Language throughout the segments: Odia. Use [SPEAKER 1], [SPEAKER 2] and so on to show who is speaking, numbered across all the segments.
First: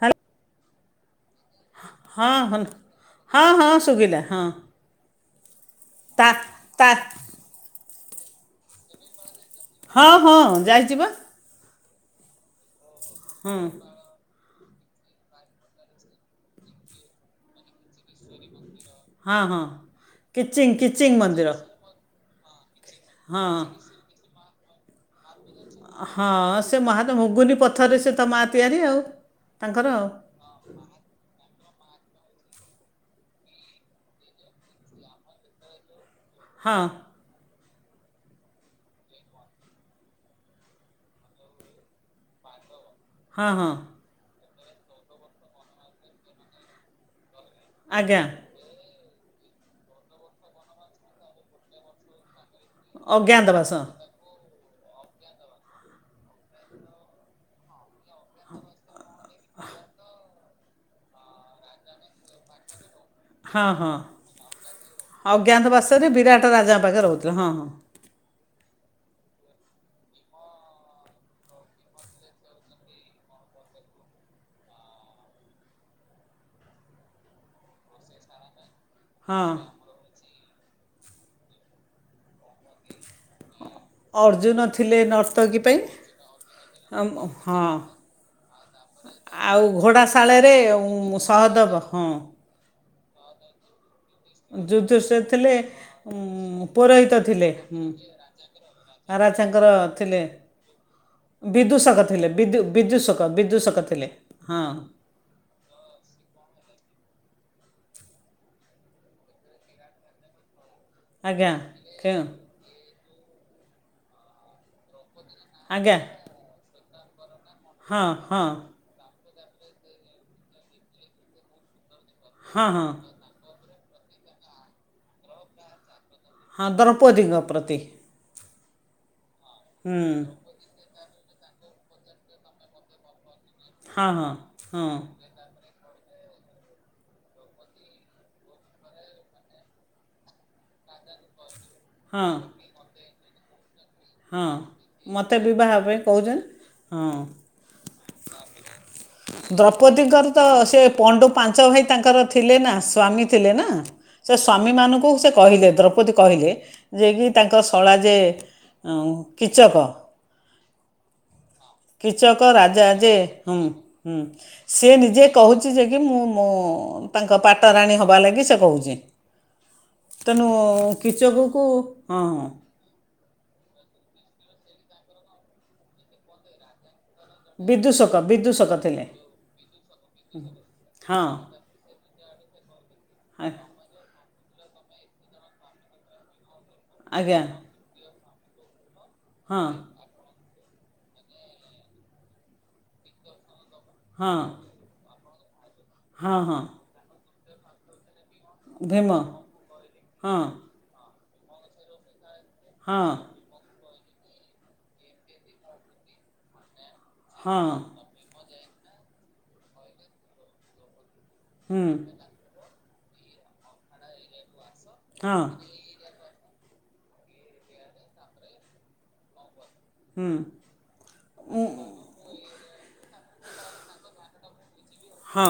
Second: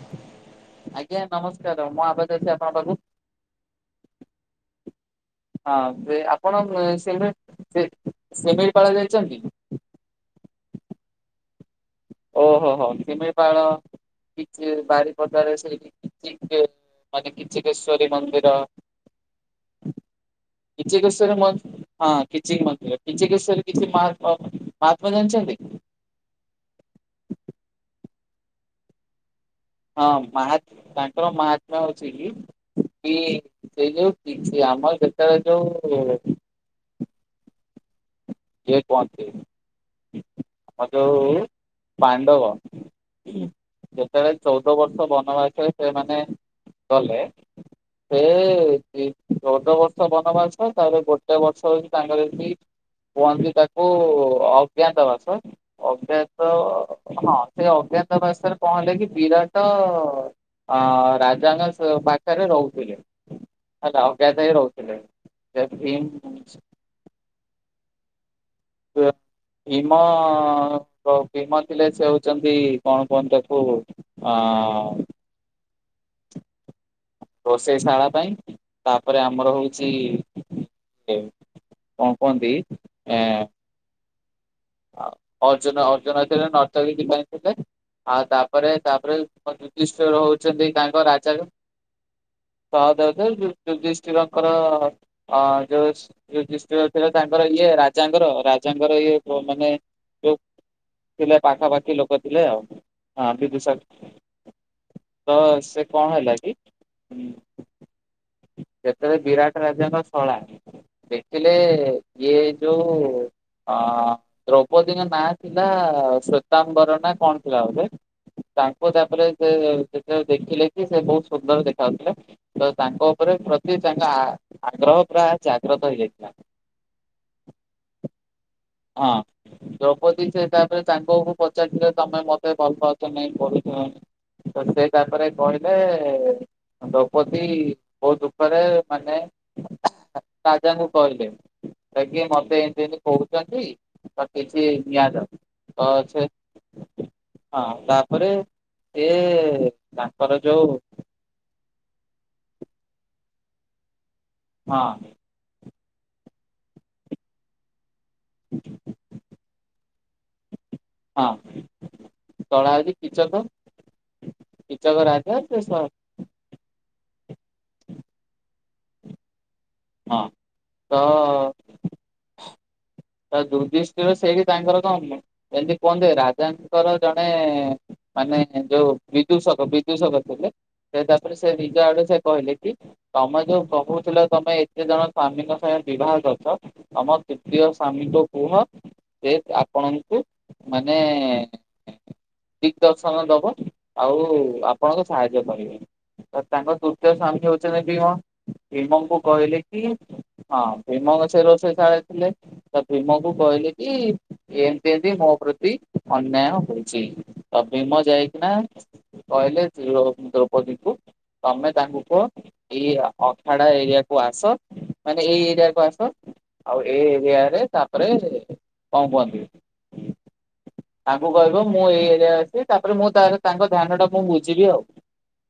[SPEAKER 1] ହାଲ୍
[SPEAKER 2] ଆଜ୍ଞା ନମସ୍କାର ମୁଁ ଆବେଦ ଅଛି ଆପଣ ପାଖକୁ।
[SPEAKER 1] ହଁ ହଁ ଶୁଭିଲା ହଁ
[SPEAKER 2] ହଁ
[SPEAKER 1] ତା
[SPEAKER 2] ଆପଣ
[SPEAKER 1] ତା
[SPEAKER 2] ୱେ ଶିମିଳି ଶିମିଳିପାଳ ଯାଇଛନ୍ତି?
[SPEAKER 1] ହଁ ହଁ ଯାଇଚିବା।
[SPEAKER 2] ଓହୋ ହୋ
[SPEAKER 1] ହଁ
[SPEAKER 2] ଶିମିଳିପାଳ। କିଛି ବାରିପଦାରେ ସେଇଠି କିଛି ମାନେ କିଛିକେଶ୍ବରୀ ମନ୍ଦିର।
[SPEAKER 1] ହଁ ହଁ କିଚିଙ୍ଗ କିଚିଙ୍ଗ୍
[SPEAKER 2] କିଚକେଶ୍ଵରୀ ମ
[SPEAKER 1] ମନ୍ଦିର।
[SPEAKER 2] ହଁ କିଚିଙ୍ଗ ମନ୍ଦିର
[SPEAKER 1] ହଁ
[SPEAKER 2] କିଛିକେଶ୍ବରୀ ମହା ମହାତ୍ମା ଜାଣିଛନ୍ତି?
[SPEAKER 1] ହଁ ସେ ମହାନ ମୁଗୁନି ପଥରରେ ସେ ତ ମା ତିଆରି ଆଉ। ତାଙ୍କର ଆଉ
[SPEAKER 2] ହଁ ମହା ତାଙ୍କର ମହାତ୍ମା୍ୟା ଅଉଛି କି? କି ସେଇ ଯୋଉ କିଛି ଆମର ଯେତେବେ ଯୋଉ।
[SPEAKER 1] ହଁ
[SPEAKER 2] ଯଏ ପହିବ ଆମର ଯୋଉ ପାଣ୍ଡବ,
[SPEAKER 1] ହଁ ହଁ
[SPEAKER 2] ଯେତେବେଳେ ଚଉଦ ବର୍ଷ ବନବାସରେ ସେମାନେ ଗଲେ।
[SPEAKER 1] ଆଜ୍ଞା
[SPEAKER 2] ସେ ଚଉଦ ବର୍ଷ ବନବାସ ତାପରେ ଗୋଟେ ବର୍ଷ ହେଉଛି ତାଙ୍କର ଏତି କୁହନ୍ତି
[SPEAKER 1] ଅଜ୍ଞାତବାସ
[SPEAKER 2] ତାକୁ ଆଉ। ଅଜ୍ଞତା ବାଷ ଅଜ୍ଞାତ ହଁ ସେ ଅଜ୍ଞତା ବାସରେ କହଲେ କି ବିରାଟ ଅ ରାଜାଙ୍କ ପାଖରେ ରହୁଥିଲେ।
[SPEAKER 1] ହଁ ହଁ
[SPEAKER 2] ଆ ଅଜ୍ଞାତ ହିଁ ରହୁଥିଲେ।
[SPEAKER 1] ପ୍ରକାର ହଉଥିଲା ହଁ ହଁ।
[SPEAKER 2] ହଁ [inaudible] ଭୀମ ଭୀମ ଥିଲେ ସେ ହଉଛନ୍ତି କଣ କୁହନ ତାକୁ ହ [inaudible] ରୋଷେଇ ଶାଳା ପାଇଁ ତାପରେ
[SPEAKER 1] ହଁ
[SPEAKER 2] ଆମର ହଉଛି। ସେ କଣ କୁହନ୍ତି ଏ।
[SPEAKER 1] ଅର୍ଜୁନ [unintelligible] ନର୍ତ୍ତକୀ ପାଇଁ
[SPEAKER 2] ଅର୍ଜୁନା ଅର୍ଜୁନା [unintelligible]
[SPEAKER 1] ଅମ-
[SPEAKER 2] ନର୍ଥଣିଥିଲେ
[SPEAKER 1] ହଁ
[SPEAKER 2] ଆଉ ତାପରେ ତାପରେ
[SPEAKER 1] ଆଉ
[SPEAKER 2] ଯୁଧିଷ୍ଠିର
[SPEAKER 1] ଘୋଡ଼ାଶାଳରେ
[SPEAKER 2] ହଉଛନ୍ତି ତାଙ୍କ
[SPEAKER 1] ଉଁ,
[SPEAKER 2] ରାଜା।
[SPEAKER 1] ସହଦେବ ହଁ
[SPEAKER 2] ସା [unintelligible] ଷ୍ଟିର ଙ୍କର
[SPEAKER 1] ଯୁଧିଷ୍ଠିର
[SPEAKER 2] ଅନ
[SPEAKER 1] ଥିଲେ
[SPEAKER 2] ଯୋଉ
[SPEAKER 1] ଉଁ,
[SPEAKER 2] ଯୁଧିଷ୍ଟିର ଥିଲା
[SPEAKER 1] ପୌରୋହିତ
[SPEAKER 2] ତାଙ୍କର ଇଏ ରାଜାଙ୍କର ରାଜାଙ୍କର ଇଏ
[SPEAKER 1] ତାଙ୍କର
[SPEAKER 2] ମାନେ
[SPEAKER 1] ଥିଲେ,
[SPEAKER 2] ଯୋଉ ଥିଲେ ପାଖାପାଖି
[SPEAKER 1] ବିଦୁଷକ
[SPEAKER 2] ଲୋକ
[SPEAKER 1] ଥିଲେ
[SPEAKER 2] ଆଉ।
[SPEAKER 1] ବିଦୁ ବିଦୁଷକ
[SPEAKER 2] ହଁ ବିଦୁସାର
[SPEAKER 1] ବିଦୁଷକ ଥିଲେ ହଁ।
[SPEAKER 2] ତ ସେ କଣ ହେଲା କି ହଁ? ଯେତେବେଳେ ବିରାଟ ରାଜାଙ୍କ ଶଳା,
[SPEAKER 1] ଆଜ୍ଞା
[SPEAKER 2] ଦେଖିଲେ
[SPEAKER 1] କେଉଁ
[SPEAKER 2] ଇଏ ଯୋଉ ଅ ଦ୍ରୌପଦୀ ଙ୍କ ନାଁ ଥିଲା
[SPEAKER 1] ଆଜ୍ଞା
[SPEAKER 2] ଶ୍ଵେତାମ୍ବର ନା କଣ ଥିଲା ବୋଧେ
[SPEAKER 1] ହଁ ହଁ
[SPEAKER 2] ତା। ତାପରେ ସେ ଯେତେବେଳେ ଦେଖିଲେ କି ସେ ବହୁତ ସୁନ୍ଦର ଦେଖାଯାଉଥିଲେ
[SPEAKER 1] ହଁ
[SPEAKER 2] ତ
[SPEAKER 1] ହଁ
[SPEAKER 2] ତାଙ୍କ ରେ ପ୍ରତି ତାଙ୍କ ଆ ଆଗ୍ରହ ପୁରା ଜାଗ୍ରତ ହେଇଯାଇଥିଲା।
[SPEAKER 1] ହଁ ଦ୍ରପଦିଙ୍ଗ ପ୍ରତି।
[SPEAKER 2] ହଁ
[SPEAKER 1] ହୁଁ
[SPEAKER 2] ଦ୍ରୌପଦୀ ସେ ତାପରେ ସାଙ୍ଗକୁ ପଚାରିଥିଲେ ତମେ ମତେ ଭଲ ପାଉଛ ନାଇଁ କହି। ହଁ ତ ସେ ତାପରେ କହିଲେ। ଦୌପଦୀ ବହୁତୁ ଉପରେ ମାନେ, ରାଜାଙ୍କୁ କହିଲେ ଆଜ୍ଞେ
[SPEAKER 1] ହଁ
[SPEAKER 2] ମତେ ଏମିତି ଏମତି କହୁଛନ୍ତି। ତ
[SPEAKER 1] ହଁ
[SPEAKER 2] କିଛି ନିଆଯାଉ
[SPEAKER 1] ମୋତେ ବିବାହ
[SPEAKER 2] ତ
[SPEAKER 1] ପାଇଁ
[SPEAKER 2] ଅଛ
[SPEAKER 1] କହୁଛନ୍ତି ହଁ
[SPEAKER 2] [inaudible] ହଁ ତାପରେ ଏ
[SPEAKER 1] ଦ୍ରୌପଦୀଙ୍କର ତ
[SPEAKER 2] ତାଙ୍କର ଯୋଉ
[SPEAKER 1] ସେ ପଣ୍ଡୁ ପାଞ୍ଚ ଭାଇ ତାଙ୍କର ଥିଲେ ନା ସ୍ଵାମୀ ଥିଲେ ନା। ସେ
[SPEAKER 2] ହଁ
[SPEAKER 1] ସ୍ୱାମୀମାନଙ୍କୁ ସେ କହିଲେ ଦ୍ରୌପଦୀ କହିଲେ ଯେ କି ତାଙ୍କ ଶଳା ଯେ କିଚକ।
[SPEAKER 2] ହଁ।
[SPEAKER 1] କିଚକ
[SPEAKER 2] ତଳା
[SPEAKER 1] ରାଜା
[SPEAKER 2] ହଉଛି
[SPEAKER 1] ଯେ
[SPEAKER 2] କିଚକ
[SPEAKER 1] ହୁଁ ହୁଁ। ସିଏ
[SPEAKER 2] କୀଚକ
[SPEAKER 1] ନିଜେ
[SPEAKER 2] ରାଜା ସେ ସ
[SPEAKER 1] କହୁଛି ଯେ କି ମୁଁ ମୋ ତାଙ୍କ ପାଟରାଣୀ ହବା ଲାଗି ସେ କହୁଛି।
[SPEAKER 2] ହଁ
[SPEAKER 1] ତେଣୁ
[SPEAKER 2] ତ
[SPEAKER 1] କିଚକକୁ ହଁ ହଁ।
[SPEAKER 2] ତ ଦୁଦିଷ୍ଟ୍ରିର ର ସେଇଠି ତାଙ୍କର କ ଏମିତି କୁହନ୍ତି ରାଜା ଙ୍କର ଜଣେ
[SPEAKER 1] ବିଦୂଷକ
[SPEAKER 2] ମାନେ
[SPEAKER 1] ବିଦୂଷକ
[SPEAKER 2] ଯୋଉ
[SPEAKER 1] ଥିଲେ
[SPEAKER 2] ବିଦୁଷକ ବିଦୁଷକ ଥିଲେ। ସେ
[SPEAKER 1] ହଁ
[SPEAKER 2] ତାପରେ ସେ ନିଜ ଆଡେ ସେ କହିଲେ କି ତମେ
[SPEAKER 1] ଆ-
[SPEAKER 2] ଯୋଉ କହୁଥିଲ। ତମେ ଏତେ ଜଣ ସ୍ଵାମୀଙ୍କ [inaudible] ବିବାହ କରିଛ ତମ
[SPEAKER 1] ଆଜ୍ଞା
[SPEAKER 2] ତୃତୀୟ ସ୍ଵାମୀଙ୍କୁ କୁହ, ସେ
[SPEAKER 1] ହଁ
[SPEAKER 2] ଆପଣଙ୍କୁ ମାନେ ଦିକ୍ ଦର୍ଶନ ଦବ। ଆଉ
[SPEAKER 1] ହଁ
[SPEAKER 2] ଆପଣଙ୍କୁ ସାହାଯ୍ୟ କରିବେ,
[SPEAKER 1] ହଁ
[SPEAKER 2] ତ
[SPEAKER 1] ହଁ
[SPEAKER 2] ତାଙ୍କ ତୃତୀୟ ସ୍ୱାମୀ ହଉଛନ୍ତି ଭୀମ।
[SPEAKER 1] ଭୀମ
[SPEAKER 2] ଭୀମଙ୍କୁ କହିଲେ କି ହଁ ଭୀମ ଗଛ ସେ ରୋଷେଇ ଶାଳ ରେ ଥିଲେ। ତ
[SPEAKER 1] ହଁ
[SPEAKER 2] ଭୀମକୁ କହିଲେ କି ଏମିତି ଏମତି ମୋ ପ୍ରତି ଅନ୍ୟାୟ ହୋଇଛି। ତ
[SPEAKER 1] ହଁ
[SPEAKER 2] ଭୀମ ଯାଇକିନା କହିଲେ ଦୋ ଦ୍ରୌପଦୀ ଙ୍କୁ ତମେ
[SPEAKER 1] ହୁଁ
[SPEAKER 2] ତାଙ୍କୁ କୁହ ଏଇ ଅ ଅଖାଡା ଏରିଆକୁୁ ଆସ। ମାନେ
[SPEAKER 1] ହଁ
[SPEAKER 2] ଏଇ ଏରିଆକୁ ଆସ। ଆଉ ଏଇ ଏରିଆ ରେ ତାପରେ କଣ କୁହନ୍ତି?
[SPEAKER 1] ହୁଁ।
[SPEAKER 2] ତାଙ୍କୁ କହିବ ମୁଁ ଏଇ ଏରିଆ ଅଛି। ତାପରେ ମୁଁ ତାର ତାଙ୍କ ଧ୍ୟାନ ଟା ମୁଁ ବୁଝିବି ଆଉ।
[SPEAKER 1] ହଁ।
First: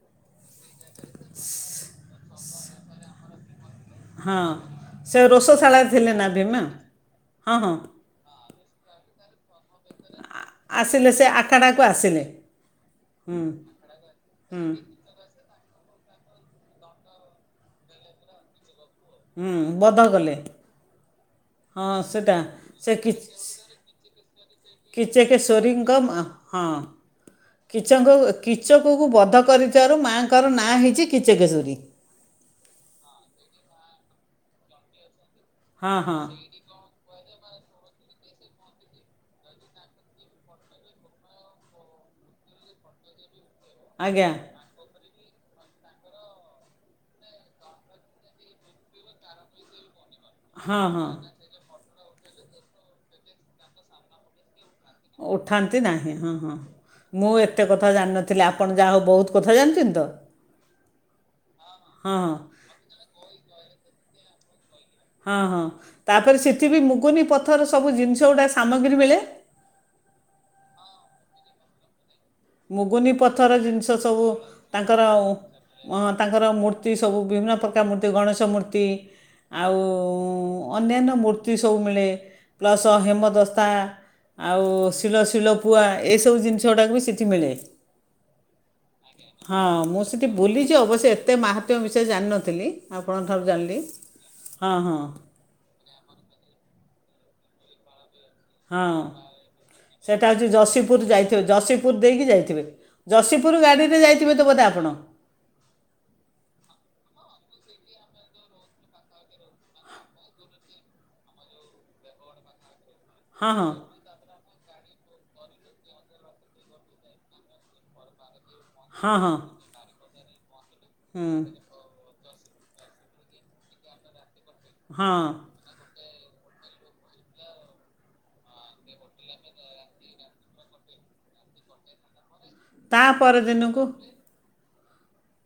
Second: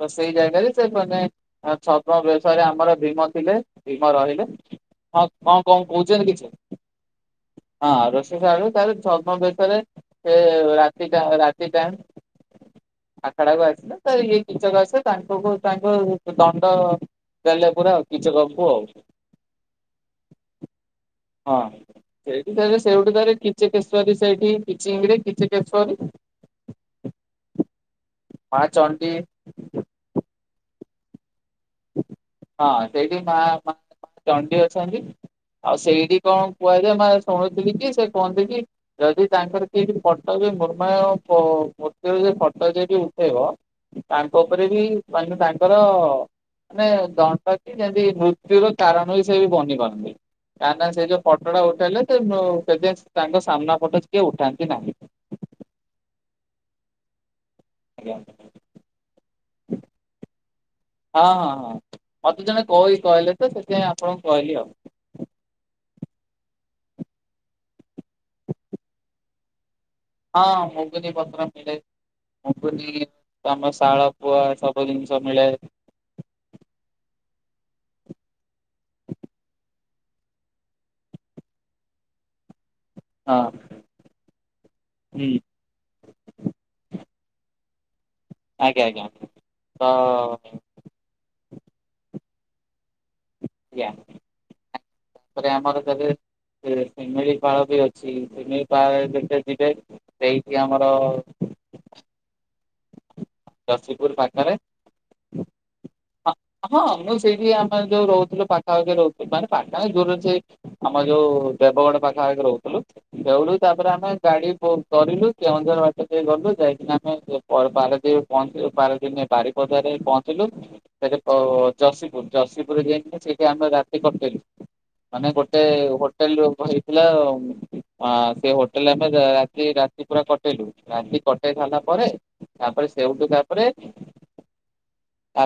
[SPEAKER 2] ତ ସେଇ ଜାଗାରେ ସେ ମାନେ ଆ ଛଦ୍ମ ବେଶରେ ଆମର ଭୀମ ଥିଲେ। ଭୀମ
[SPEAKER 1] ହଁ
[SPEAKER 2] ରହିଲେ।
[SPEAKER 1] ସେ
[SPEAKER 2] ହଁ କଣ କଣ
[SPEAKER 1] ରୋଷଶାଳା ଥିଲେ
[SPEAKER 2] କହୁଛନ୍ତି
[SPEAKER 1] ନା
[SPEAKER 2] କିଛି?
[SPEAKER 1] ଭୀମା
[SPEAKER 2] ହଁ ଆ ର ସେଠାରୁ ତାପରେ ଛଦ୍ମ ଭେଶରେ ସେ ରାତି
[SPEAKER 1] ଆସିଲେ
[SPEAKER 2] ଟା
[SPEAKER 1] ସେ
[SPEAKER 2] ରାତି
[SPEAKER 1] ଆଖଡ଼ାକୁ
[SPEAKER 2] ଟାଇମ୍
[SPEAKER 1] ଆସିଲେ ହୁଁ
[SPEAKER 2] ଆଖଡାକୁ ଆସିଲା ତ ଇଏ କିଚକ ଆସେ ତାଙ୍କ କୁ ତାଙ୍କୁ ଦଣ୍ଡ ଦେଲେ ପୁରା ଆଉ କିଚକକୁ ଆଉ।
[SPEAKER 1] ହୁଁ ବଧ କଲେ। ହଁ ସେଟା
[SPEAKER 2] ସେଇଠି ତାରେ
[SPEAKER 1] ସେ
[SPEAKER 2] ସେଇଠୁ
[SPEAKER 1] କିଚ
[SPEAKER 2] ତାରେ କିଚକେଶ୍ଵରୀ ସେଇଠି
[SPEAKER 1] ସ୍
[SPEAKER 2] କିଚିଙ୍ଗରେ
[SPEAKER 1] କିଚେକେଶ୍ୱରୀ
[SPEAKER 2] କିଚକେଶ୍ଵରୀ
[SPEAKER 1] ଙ୍କ ଆଁ ହଁ। କିଚକଙ୍କୁ
[SPEAKER 2] ମା
[SPEAKER 1] କିଚକକୁ
[SPEAKER 2] ଚଣ୍ଡୀ
[SPEAKER 1] ବଧ କରିଥିବାରୁ ମାଆଙ୍କର ନାଁ ହେଇଛି କିଚକେଶ୍ୱରୀ।
[SPEAKER 2] ହଁ ସେଇଠି ମା ମା ଚଣ୍ଡୀ ଅଛନ୍ତି। ଆଉ
[SPEAKER 1] ହଁ
[SPEAKER 2] ସେଇଠି
[SPEAKER 1] ହଁ
[SPEAKER 2] କଣ? କୁହାଯାଏ ମା ଶୁଣୁଥିଲି କି ସେ କୁହନ୍ତି କି ଯଦି ତାଙ୍କର କିଏ କିଛି ଫଟୋ ବି ମୁର୍ମୟ ପ ମୂର୍ତ୍ତି ର ଯ ଫଟୋ ଯଦି ଉଠେଇବ
[SPEAKER 1] ଆଜ୍ଞା
[SPEAKER 2] ତାଙ୍କ ଉପରେ ବି ମାନେ ତାଙ୍କର ମାନେ ଦଣ୍ଡ କି ଯେମିତି ମୃତ୍ୟୁର ତାରଣ ବି ସେ ବି ବନି କରନ୍ତି।
[SPEAKER 1] ହଁ
[SPEAKER 2] ତାଣ୍ଡା ସେ
[SPEAKER 1] ହଁ
[SPEAKER 2] ଯୋଉ ପ ଟୋ ଟା ଉଠାଇଲେ ତେ ବ [unintelligible] ତାଙ୍କ ସାମ୍ନା ପଟ କିଏ ଉଠାନ୍ତି ନାହିଁ।
[SPEAKER 1] ଉଠାନ୍ତି ନାହିଁ ହଁ ହଁ। ମୁଁ ଏତେ କଥା
[SPEAKER 2] ଆଜ୍ଞା
[SPEAKER 1] ଜାଣିନଥିଲି ଆପଣ ଯାହା ହଉ ବହୁତ କଥା ଜାଣିଛନ୍ତି ତ।
[SPEAKER 2] ହଁ ହଁ ହଁ। ମତେ ଜଣେ କଇ କହିଲେ ତ ସେଥିପାଇଁ ଆପଣଙ୍କୁ କହିଲି ଆଉ।
[SPEAKER 1] ହଁ ହଁ। ତାପରେ ସେଠି ବି ମୁଗୁନି ପଥର ସବୁ ଜିନିଷ ଗୁଡା ସାମଗ୍ରୀ ମିଳେ।
[SPEAKER 2] ହଁ ମୁଗୁନି ପଥର ମିିଳେ।
[SPEAKER 1] ମୁଗୁନି ପଥର ଜିନିଷ ସବୁ
[SPEAKER 2] ପୁଆ ସବୁ
[SPEAKER 1] ତାଙ୍କର ୱା
[SPEAKER 2] ଜିନିଷ
[SPEAKER 1] ହଁ
[SPEAKER 2] ମିଳେ
[SPEAKER 1] ତାଙ୍କର ମୂର୍ତ୍ତି ସବୁ ବିଭିନ୍ନ ପ୍ରକାର ମୂର୍ତ୍ତି, ଗଣେଶ ମୂର୍ତ୍ତି ଆଉ ଅନ୍ୟାନ୍ୟ ମୂର୍ତ୍ତି ସବୁ ମିଳେ ପ୍ଲସ୍
[SPEAKER 2] ହଁ
[SPEAKER 1] ହେମଦସ୍ତା ଆଉ
[SPEAKER 2] ହୁଁ
[SPEAKER 1] ଶିଳଶିଳ। ପୂଆ, ଏସବୁ ଜିନିଷ ଗୁଡାକ ବି ସେଠି ମିଳେ।
[SPEAKER 2] ଆଜ୍ଞା ଆଜ୍ଞା ତ
[SPEAKER 1] ହଁ ମୁଁ ସେଠି ବୁଲି
[SPEAKER 2] ଆଜ୍ଞା।
[SPEAKER 1] ଛି ଅବଶ୍ୟ ଏତେ ମାହାତ୍ମ୍ୟ ବିଷୟ ଜାଣିନଥିଲି। ଆପଣଙ୍କ ଠାରୁ ଜାଣିଲି। ହଁ ହଁ।
[SPEAKER 2] ତାପରେ ଆମର ସେଠି ସେ ଶିମିଳିପାଳ ବି ଅ ଛି। ଶିମିଳିପାଳ
[SPEAKER 1] ହଁ
[SPEAKER 2] ଯେବେ ଯିବେ ସେଇଠି ଆମର
[SPEAKER 1] ଯସିପୁର ଦେଇକି ଯାଇଥିବେ। ଯସିପୁର ଗାଡ଼ିରେ
[SPEAKER 2] ଯଶୀପୁର
[SPEAKER 1] ଯାଇଥିବେ ତ
[SPEAKER 2] ପାଖରେ
[SPEAKER 1] ବୋଧେ ଆପଣ?
[SPEAKER 2] ହଁ ହଁ ମୁଁ ସେଇଠି ଆମର ଯୋଉ ରହୁଥିଲୁ ପାଖା ପାଖି ରହୁଥିଲି ମାନେ ପାଖା ଦୂର ଅଛି। ଆମର ଯୋଉ ଦେବଗଡ ପାଖାପାଖି ରହୁଥିଲୁ।
[SPEAKER 1] ହଁ
[SPEAKER 2] ସେଇଠୁ
[SPEAKER 1] ହଁ
[SPEAKER 2] ତାପରେ ଆମେ ଗାଡି ବୁକ କରିଲୁ କେଉଁଝର ବାଟ ଦେଇ ଗଲୁ। ଯାଇକିନା [unintelligible] ପର ପାରାଦ୍ୱୀପ ପହଞ୍ଚିଲୁ ପାରଦୀପ
[SPEAKER 1] ହଁ
[SPEAKER 2] ନେ
[SPEAKER 1] ହଁ
[SPEAKER 2] ବାରି ପଦାରେ ପହଞ୍ଚିଲୁ ସେଠି
[SPEAKER 1] ହୁଁ
[SPEAKER 2] ଅ ଯଶୀପୁର, ଯଶିପୁରରେ ଯାଇକି ସେଇଠି ଆମେ ରା ତି କଟେଇଲୁ।
[SPEAKER 1] ହଁ
[SPEAKER 2] ମାନେ ଗୋଟେ ହୋଟେଲ କୁହା ହେଇଥିଲା ଉମ ଆ ସେ ହୋଟେଲରେ ଆମେ ରାତି-ରାତି ପୁରା କଟେଇଲୁ। ରାତି କଟେଇ ସାରିଲା ପରେ ତାପରେ
[SPEAKER 1] ତା
[SPEAKER 2] ସେଉଠୁ ତାପରେ
[SPEAKER 1] ପରଦିନକୁ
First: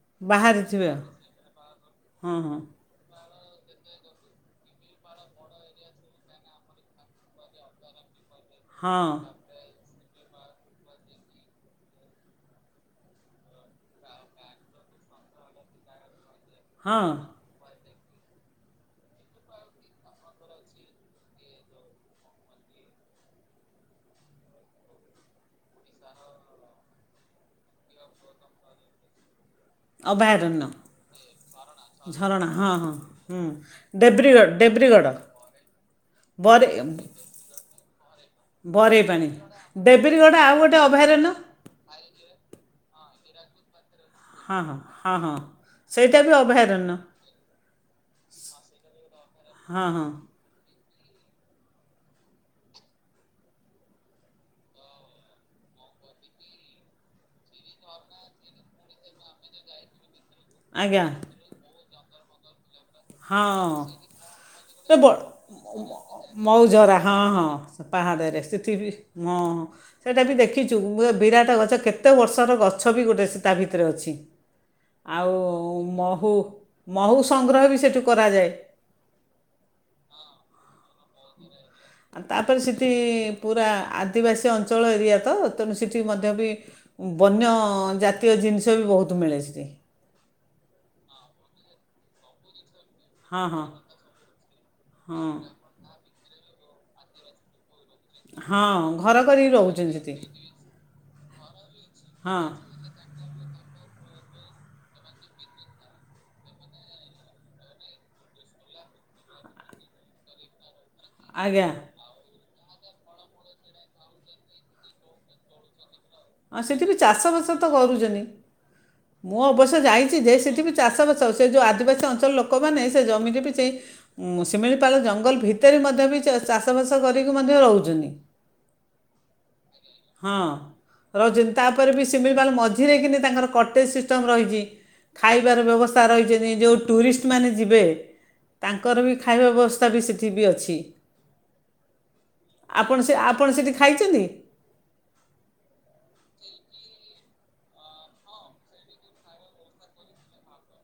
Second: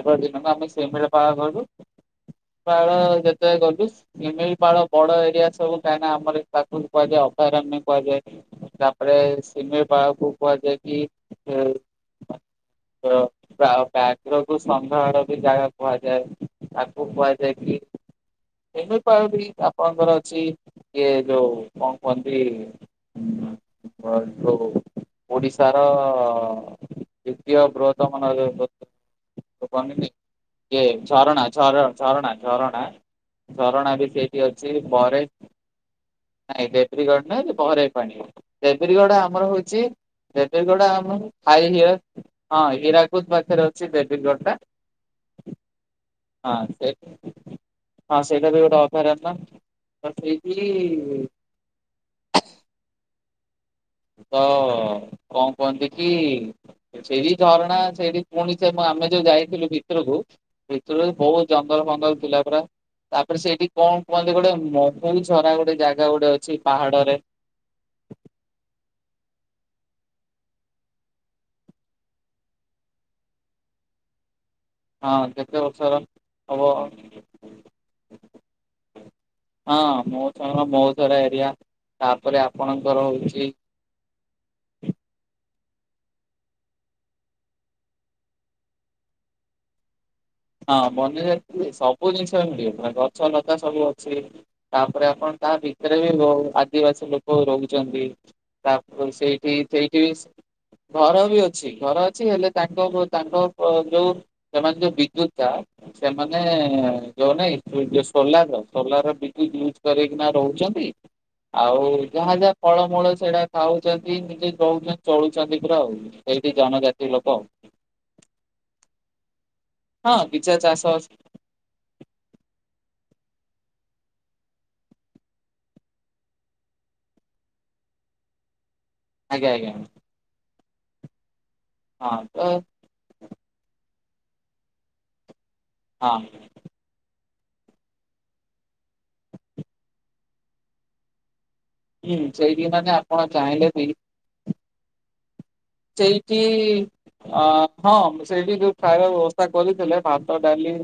[SPEAKER 2] ପରଦିନକୁ ଆମେ
[SPEAKER 1] ବାହାରିଥିବେ
[SPEAKER 2] ଶିମିଳିପାଳ ଗଲୁ,
[SPEAKER 1] ଆଉ ହଁ
[SPEAKER 2] ପାଳ ଯେତେବେଳେ ଗଲୁ ସ ଶିମିଳିପାଳ ବଡ ଏରିଆ ସବୁ କାହିଁନା ଆମର ଏଠି ତାକୁ କୁହାଯାଏ ଅଭୟାରଣ୍ୟ କୁହାଯାଏ।
[SPEAKER 1] ହଁ ହଁ
[SPEAKER 2] ତାପରେ ଶିମିଳିପାଳକୁ କୁହାଯାଏ କି ଏ ତ ପ୍ରାୟ ବ୍ୟାଘ୍ର କୁ ସଂଘ୍ରାଳୟ ବି ଜାଗା କୁହାଯାଏ। ତାକୁ
[SPEAKER 1] ହଁ
[SPEAKER 2] କୁହା ଯାଇକି। ଏହି ଉପାୟ ବି ଆପଣଙ୍କର ଅଛି ଇଏ ଯୋଉ କଣ କୁହନ୍ତି। ଉଁ ହଁ ଯୋଉ ଓଡିଶାର। ଦ୍ୱିତୀୟ ବୃହତମ ନ [unintelligible] ବନିନି
[SPEAKER 1] ଅଭୟାରଣ୍ୟ
[SPEAKER 2] ଏ ଝରଣା ଝର ଝରଣା
[SPEAKER 1] ହଁ
[SPEAKER 2] ଝରଣା
[SPEAKER 1] ହଁ ହୁଁ
[SPEAKER 2] ଝରଣା ବି ସେଇଠି
[SPEAKER 1] ଡେବ୍ରିଗଡ଼
[SPEAKER 2] ଅଛି। ଚିଲ
[SPEAKER 1] ଡେବ୍ରିଗଡ଼
[SPEAKER 2] ବରେ। ନାଇଁ
[SPEAKER 1] ବରେ
[SPEAKER 2] ଦେବ୍ରୀଗଡ ନୁହେଁ ବହରାଇ ପାଣି
[SPEAKER 1] ବରେଇ
[SPEAKER 2] ଦେବ୍ର୍ରୀଗଡ
[SPEAKER 1] ପାଣି
[SPEAKER 2] ଆମର ହଉଛି।
[SPEAKER 1] ଡେବ୍ରିଗଡ଼ ଆଉ ଗୋଟେ
[SPEAKER 2] ଦେବ୍ରିଗଡ ଆମର
[SPEAKER 1] ଅଭୟାରଣ୍ୟ
[SPEAKER 2] ହାଇଅ ହଁ ହଇରାକୁଦ ପାଖରେ ଅଛି ଦେବ୍ରିଗଡ। ଟା
[SPEAKER 1] ହଁ ହଁ ହଁ ହଁ ସେଇଟା ବି
[SPEAKER 2] ହଁ ସେ
[SPEAKER 1] ଅଭୟାରଣ୍ୟ।
[SPEAKER 2] ହଁ ସେଇଟା ବି ଗୋଟେ ଅଭୟାରଣ୍ୟ
[SPEAKER 1] ହଁ ହଁ
[SPEAKER 2] ତ ସେଇଠି। ତ କଣ କୁହନ୍ତି କି। ସେଇଠି ଝରଣା ସେଇଠି ପୁଣି ସେ ଆମେ ଯୋଉ ଯାଇଥିଲୁ ଭିତରକୁ।
[SPEAKER 1] ଆଜ୍ଞା
[SPEAKER 2] ଭିତରୁ ବହୁତ ଜଙ୍ଗଲ ଫଙ୍ଗଲ ଥିଲା ପରା। ତାପରେ
[SPEAKER 1] ହଁ
[SPEAKER 2] ସେଇଠି କଣ କୁହନ୍ତି ଗୋଟେ
[SPEAKER 1] ଏ ବ-
[SPEAKER 2] ମହୁଝରା ଗୋଟେ ଜାଗା ଗୋଟେ ଅଛି
[SPEAKER 1] ମଉଜରା
[SPEAKER 2] ପାହାଡରେ।
[SPEAKER 1] ହଁ ହଁ ପାହାଡ଼ରେ ସେଠି ବି ମ‌। ସେଇଟା ବି ଦେଖିଛୁ ଏ ବିରାଟ ଗଛ କେତେ ବର୍ଷର ଗଛ ବି ଗୋଟେ ସେ ତା ଭିତରେ ଅଛି।
[SPEAKER 2] ହଁ
[SPEAKER 1] ଆଉ
[SPEAKER 2] କେତେ ବର୍ଷର
[SPEAKER 1] ମହୁ
[SPEAKER 2] ହବ
[SPEAKER 1] ମହୁ ସଂଗ୍ରହ ବି ସେଠୁ କରାଯାଏ।
[SPEAKER 2] ହଁ ମହୁ ସଂଗ୍ରହ ମହୁ ଧରା ଏରିଆ ତାପରେ ଆପଣଙ୍କର ହଉଛି।
[SPEAKER 1] କା ଆ ଆଦିବାସୀ ଅଞ୍ଚଳ ଏରିଆ ତ ତେଣୁ ସେଠି ମଧ୍ୟ ବି। ବନ୍ୟ ଜାତୀୟ ଜିନିଷ ବି ବହୁତ ମିଳେ ସେଠି।
[SPEAKER 2] ହଁ ବନ୍ୟ ଜାତିଅ ସବୁ ଜିନିଷ ମିଳିବ।
[SPEAKER 1] ହଁ
[SPEAKER 2] ଗଛଲତା
[SPEAKER 1] ହଁ
[SPEAKER 2] ସବୁ ଅଛି ତାପରେ
[SPEAKER 1] ହଁ
[SPEAKER 2] ଆପଣ ତା ଭିତରେ ବି ବହୁ ଆଦିବାସୀ ଲୋକ। ଲୋକ ରହୁଛନ୍ତି
[SPEAKER 1] ହଁ
[SPEAKER 2] ତାପ
[SPEAKER 1] ଘର କରିକି
[SPEAKER 2] ସେଇଠି
[SPEAKER 1] ରହୁଛନ୍ତି
[SPEAKER 2] ସେଇଠି ବି।
[SPEAKER 1] ସେଠି
[SPEAKER 2] ଘର ବି ଅଛି ଘର ଅଛି
[SPEAKER 1] ହଁ
[SPEAKER 2] ହେଲେ ତାଙ୍କ ତାଙ୍କ ଯୋଉ ସେମାନେ ଯୋଉ ବିଦ୍ୟୁତ। ତା। ସେମାନେ ଯୋଉ ନାଇଁ ଯୋଉ ସୋଲାର ସୋଲାର ବିଦ୍ୟୁତ ୟୁଜ କରକିନା ରହୁଛନ୍ତି।
[SPEAKER 1] ଆଜ୍ଞା
[SPEAKER 2] ଆଉ। ଯାହା ଯାହା ଫଳମୂଳ ସେଇଟା ଖାଉଛନ୍ତି ନିଜେ ଦଉଛନ୍ତି ଚଳୁଛନ୍ତି ପୁରା ଆଉ। ସେଇଠି
[SPEAKER 1] ହଁ ସେଠି ବି
[SPEAKER 2] ଜନଜାତି ଲୋକ।
[SPEAKER 1] ଚାଷବାସ ତ କରୁଛନ୍ତି ମୁ ଅବଶ୍ୟ
[SPEAKER 2] ହଁ
[SPEAKER 1] ଯାଇଛି ଯେ
[SPEAKER 2] କିଛିଟା
[SPEAKER 1] ସେଠିବି
[SPEAKER 2] ଚାଷ ଅଛି
[SPEAKER 1] ଚାଷବାସ। ସେ ଯୋଉ ଆଦିବାସୀ ଅଞ୍ଚଳ ଲୋକମାନେ ସେ ଜମି କି ବି ସେଇ। ସିମିଳିପାଳ ଜଙ୍ଗଲ ଭିତରେ ମଧ୍ୟ ବି ଚାଷବାସ କରିକି ମଧ୍ୟ ରହୁଛନ୍ତି।
[SPEAKER 2] ଆଜ୍ଞା ଆଜ୍ଞା।
[SPEAKER 1] ହଁ। ରହିଛନ୍ତି ତାପରେ ବି
[SPEAKER 2] ହଁ ତ
[SPEAKER 1] ଶିମିଳିପାଳ ମଝିରେ କିିନି ତାଙ୍କର କଟେଜ ସିଷ୍ଟମ୍ ରହିଛି। ଖାଇବାର ବ୍ୟବସ୍ଥା।
[SPEAKER 2] ହଁ
[SPEAKER 1] ରହିଛନି ଯୋଉ ଟୁରିଷ୍ଟ। ମାନ ଯିବେ ତାଙ୍କର ବି ଖାଇବା ବ୍ୟବସ୍ଥା ବି ସେଠି ବି ଅଛି।
[SPEAKER 2] ହୁଁ ସେଇଠି ମାନେ
[SPEAKER 1] ଆପଣ ସେ ଆପଣ
[SPEAKER 2] ଚାହିଁଲେ
[SPEAKER 1] ସେଠି
[SPEAKER 2] ବି
[SPEAKER 1] ଖାଇଛନ୍ତି।
[SPEAKER 2] ସେଇଠି। ଆଁ। ହଁ ସେଇଠି ଯୋଉ ଖାଇବା ବ୍ୟବସ୍ଥା କରିଥିଲେ ଭାତ ଡାଲି।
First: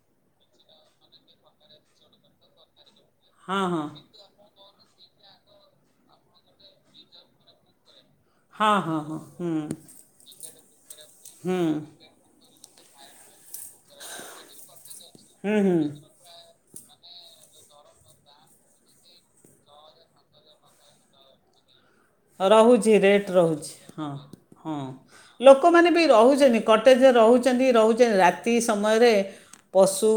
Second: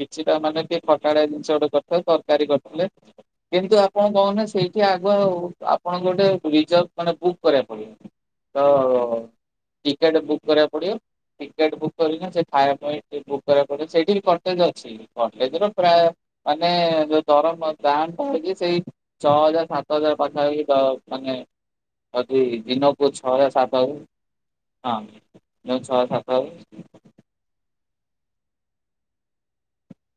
[SPEAKER 2] କିଛିଟା ମାନେ ଟିକେ ଖଟାଳିଆ ଜିନିଷ ଗୋଟେ କରିଥିଲେ ତରକାରୀ କରିଥିଲେ।
[SPEAKER 1] ହଁ
[SPEAKER 2] କିନ୍ତୁ
[SPEAKER 1] ହଁ
[SPEAKER 2] ଆପଣ କହୁନ ସେଇଠି ଆଗୁଆ ଆପଣଙ୍କୁ ଗୋଟେ ରିଜର୍ଭ ମାନେ ବୁକ୍ କରିବାକୁ ପଡିବ।
[SPEAKER 1] ହଁ ହଁ ହଁ
[SPEAKER 2] ତ
[SPEAKER 1] ହୁଁ
[SPEAKER 2] ଟିକେଟ ବୁକ୍ କରିବାକୁ ପଡିବ
[SPEAKER 1] ହୁଁ
[SPEAKER 2] ଟିକେଟ ବୁକ କରିକିନା ସେ। ଖାଇବା ପାଇଁ ଟିକ ବୁକ୍ କରିବକୁ ପଡିବ ସେଇଠି ବି କଟେଜ ଅଛି କଟେଜ
[SPEAKER 1] ହୁଁ
[SPEAKER 2] ର
[SPEAKER 1] ହୁଁ
[SPEAKER 2] ପ୍ରାୟ। ମାନେ ଯୋଉ ଦରମ ଦାମ ଟା ହେଇକି ସେଇ। ଛଅ ହଜାର ସାତ ହଜାର ପଖା ପାଖି ଦ ମାନେ। ଅଧି
[SPEAKER 1] ରହୁଛି
[SPEAKER 2] ଦିନକୁ
[SPEAKER 1] ରେଟ୍
[SPEAKER 2] ଛଅ ହଜାର
[SPEAKER 1] ରହୁଛି
[SPEAKER 2] ସାତ ହଜାର।
[SPEAKER 1] ହଁ ହଁ
[SPEAKER 2] ଯୋଉ
[SPEAKER 1] ଲୋକମାନେ
[SPEAKER 2] ଛଅ
[SPEAKER 1] ବି
[SPEAKER 2] ସାତ
[SPEAKER 1] ରହୁଛନ୍ତି କଟେଜରେ ରହୁଛନ୍ତି ରହୁଛ ରାତି ସମୟରେ। ପଶୁ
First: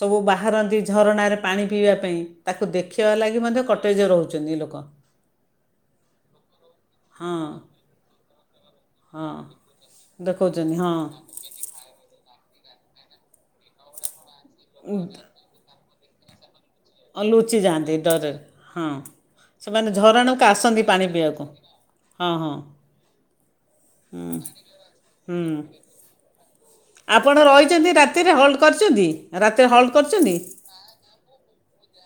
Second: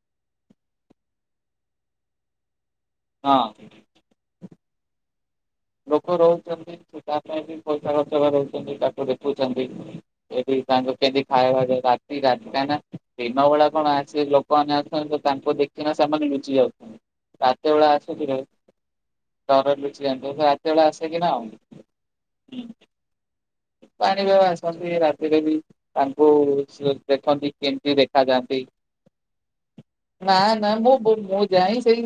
[SPEAKER 1] ସବୁ ବାହାରନ୍ତି ଝରଣାରେ ପାଣି ପିଇବା ପାଇଁ। ତାକୁ ଦେଖିବା ଲାଗି
[SPEAKER 2] ହଁ
[SPEAKER 1] ମାନେ କଟେଜ ରହୁଚନ୍ତି ଲୋକ।
[SPEAKER 2] ଲୋକ ରହୁଛନ୍ତି ସେ ତା
[SPEAKER 1] ହଁ
[SPEAKER 2] ପାଇଁ ବି ପଇସା ଖର୍ଚ୍ଚ କରେଇଚନ୍ତି ଡା
[SPEAKER 1] ହଁ
[SPEAKER 2] ଦେଖୁଛନ୍ତି ଏଠି
[SPEAKER 1] ଦେଖଉଛନ୍ତି
[SPEAKER 2] ତାଙ୍କ
[SPEAKER 1] ହଁ
[SPEAKER 2] କେନ୍ତି ଖାଇବାଟା ରାତି ରାତି କାହିଁକି ନା ଦିନ ବେଳା କଣ ଆସି ଲୋକମାନେ ଅସୁଚନ୍ତି ତ ତାଙ୍କୁ ଦେଖି କିନା ସେମାନେ ଲୁଚି ଯାଉଛନ୍ତି
[SPEAKER 1] ଆଉ ଲୁଚି
[SPEAKER 2] ରାତିବେେଳା
[SPEAKER 1] ଯାଆନ୍ତି ଡରରେ
[SPEAKER 2] ଆସୁଥିବେ
[SPEAKER 1] ହଁ
[SPEAKER 2] ଡର
[SPEAKER 1] ସେମାନେ
[SPEAKER 2] ଲୁଚିଯାନ୍ତି।
[SPEAKER 1] ଝରଣାକୁ ଆସନ୍ତି
[SPEAKER 2] ରାତିବେଳା
[SPEAKER 1] ପାଣି
[SPEAKER 2] ଆସିକିନା
[SPEAKER 1] ପିଇବାକୁ
[SPEAKER 2] ଆଉ
[SPEAKER 1] ହଁ ହଁ
[SPEAKER 2] ପାଣି
[SPEAKER 1] ହୁଁ
[SPEAKER 2] ପାଗ ଆସନ୍ତି ରାତିରେ ବି।
[SPEAKER 1] ହୁଁ
[SPEAKER 2] ତାଙ୍କୁ
[SPEAKER 1] ଆପଣ
[SPEAKER 2] ଦେଖନ୍ତି
[SPEAKER 1] ରହିଛନ୍ତି
[SPEAKER 2] କେମିତି ଦେଖା
[SPEAKER 1] ରାତିରେ ହଲ୍ଟ
[SPEAKER 2] ଯାଆନ୍ତି।
[SPEAKER 1] କରିଛନ୍ତି ରାତିରେ ହଲ୍ଟ
[SPEAKER 2] ନା
[SPEAKER 1] କରିଛନ୍ତି
[SPEAKER 2] ନା ମୁଁ ବୁ ମୁଁ ଯାଇ ସେଇ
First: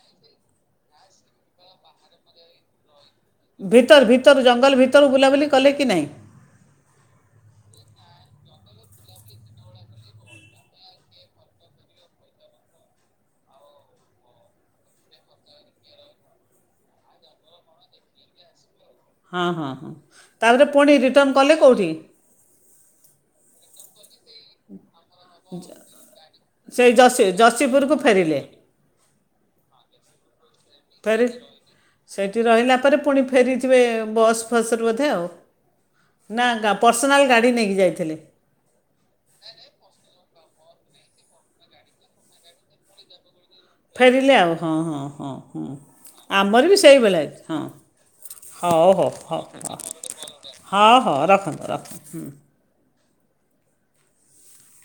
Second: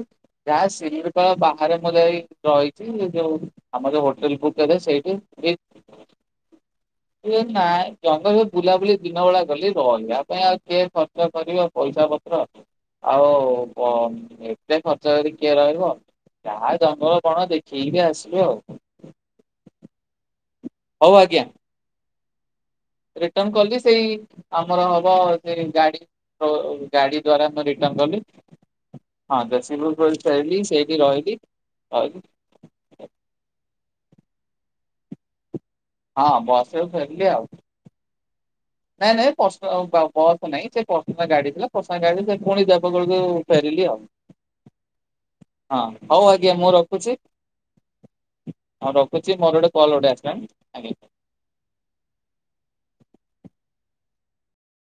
[SPEAKER 2] ଯାହା ସିମିଳିପାଳ ବାହାରେ ମୁ ଯାଇକି ରହିଚି ଏ ଯୋଉ ଆମର
[SPEAKER 1] ଭିତର
[SPEAKER 2] ଯୋଉ
[SPEAKER 1] ଭିତର
[SPEAKER 2] ହୋଟେଲ ବୁକ୍
[SPEAKER 1] ଜଙ୍ଗଲ
[SPEAKER 2] କରେ
[SPEAKER 1] ଭିତରୁ
[SPEAKER 2] ସେଇଠି
[SPEAKER 1] ବୁଲାବୁଲି
[SPEAKER 2] ବିଲ୍‌
[SPEAKER 1] କଲେ କି ନାହିଁ
[SPEAKER 2] ଏ ନାଇଁ ଜଙ୍ଗଲ ସ ବୁଲାବୁଲି ଦିନ ବେଳା କଲି ରହିବା ପାଇଁ ଆଉ କିଏ ଖର୍ଚ୍ଚ କରିବ। ପଇସା ପତ୍ର ଆଉ ପ ଏତେ ଖର୍ଚ୍ଚ କରି କିଏ ରହିବ ଯାହା ଜଙ୍ଗଲ ବଣ ଦେକ୍ ଥିରି ଆସିବି ଆଉ।
[SPEAKER 1] ତାପରେ ପୁଣି ରିଟର୍ଣ୍ଣ କଲେ କଉଠି।
[SPEAKER 2] ରିଟନ୍‌ କରିକି ସେଇ ଆମର ହବ ସେ ଗାଡି ଓ
[SPEAKER 1] ସେଇ
[SPEAKER 2] ଗାଡି
[SPEAKER 1] ଯଶୀ
[SPEAKER 2] ଦ୍ଵାରା ଆମେ ରିଟନ୍‌
[SPEAKER 1] ଯଶୀପୁରକୁ
[SPEAKER 2] କଲି।
[SPEAKER 1] ଫେରିଲେ
[SPEAKER 2] ହଁ [unintelligible] ଚାଲିସ୍‌
[SPEAKER 1] ଫେରି ସେଇଠି ରହିଲା ପରେ ପୁଣି ଫେରିଯିବେ ବସ୍ ଫସ୍ ରୁ ବୋଧେ ଆଉ।
[SPEAKER 2] ହଁ
[SPEAKER 1] ନା ଗା
[SPEAKER 2] ବସରେ
[SPEAKER 1] ପର୍ସନାଲ୍
[SPEAKER 2] ଫେରିଲି ଆଉ।
[SPEAKER 1] ଗାଡ଼ି ନେଇକି ଯାଇଥିଲେ।
[SPEAKER 2] ନାଇଁ ନାଇଁ ପସନାଲ ବା ବସ୍ ନାଇଁ ସେ ପସନାଲ୍‌ ଗାଡି ଥିଲା ପସନାଲ୍ ଗାଡି ସେ ପୁଣି ଦେବଗଡ ରୁ
[SPEAKER 1] ଫେରିଲେ ଆଉ ହଁ ହଁ ହଁ ହଁ
[SPEAKER 2] ହଉ ଆଜ୍ଞା
[SPEAKER 1] ଆମର
[SPEAKER 2] ମୁଁ
[SPEAKER 1] ବି
[SPEAKER 2] ରଖୁଛି
[SPEAKER 1] ସେଇବଲିଆ ହଁ। ହଉ
[SPEAKER 2] ଆଉ
[SPEAKER 1] ହଉ
[SPEAKER 2] ରଖୁଛି ମୋର
[SPEAKER 1] ହଉ
[SPEAKER 2] ଗୋଟେ
[SPEAKER 1] ହଉ
[SPEAKER 2] କଲ୍ ଗୋଟେ ଆସିଲାଣି
[SPEAKER 1] ହଁ
[SPEAKER 2] ଆଜ୍ଞା।
[SPEAKER 1] ହଉ ରଖନ୍ତୁ ରଖନ୍ତୁ ହୁଁ।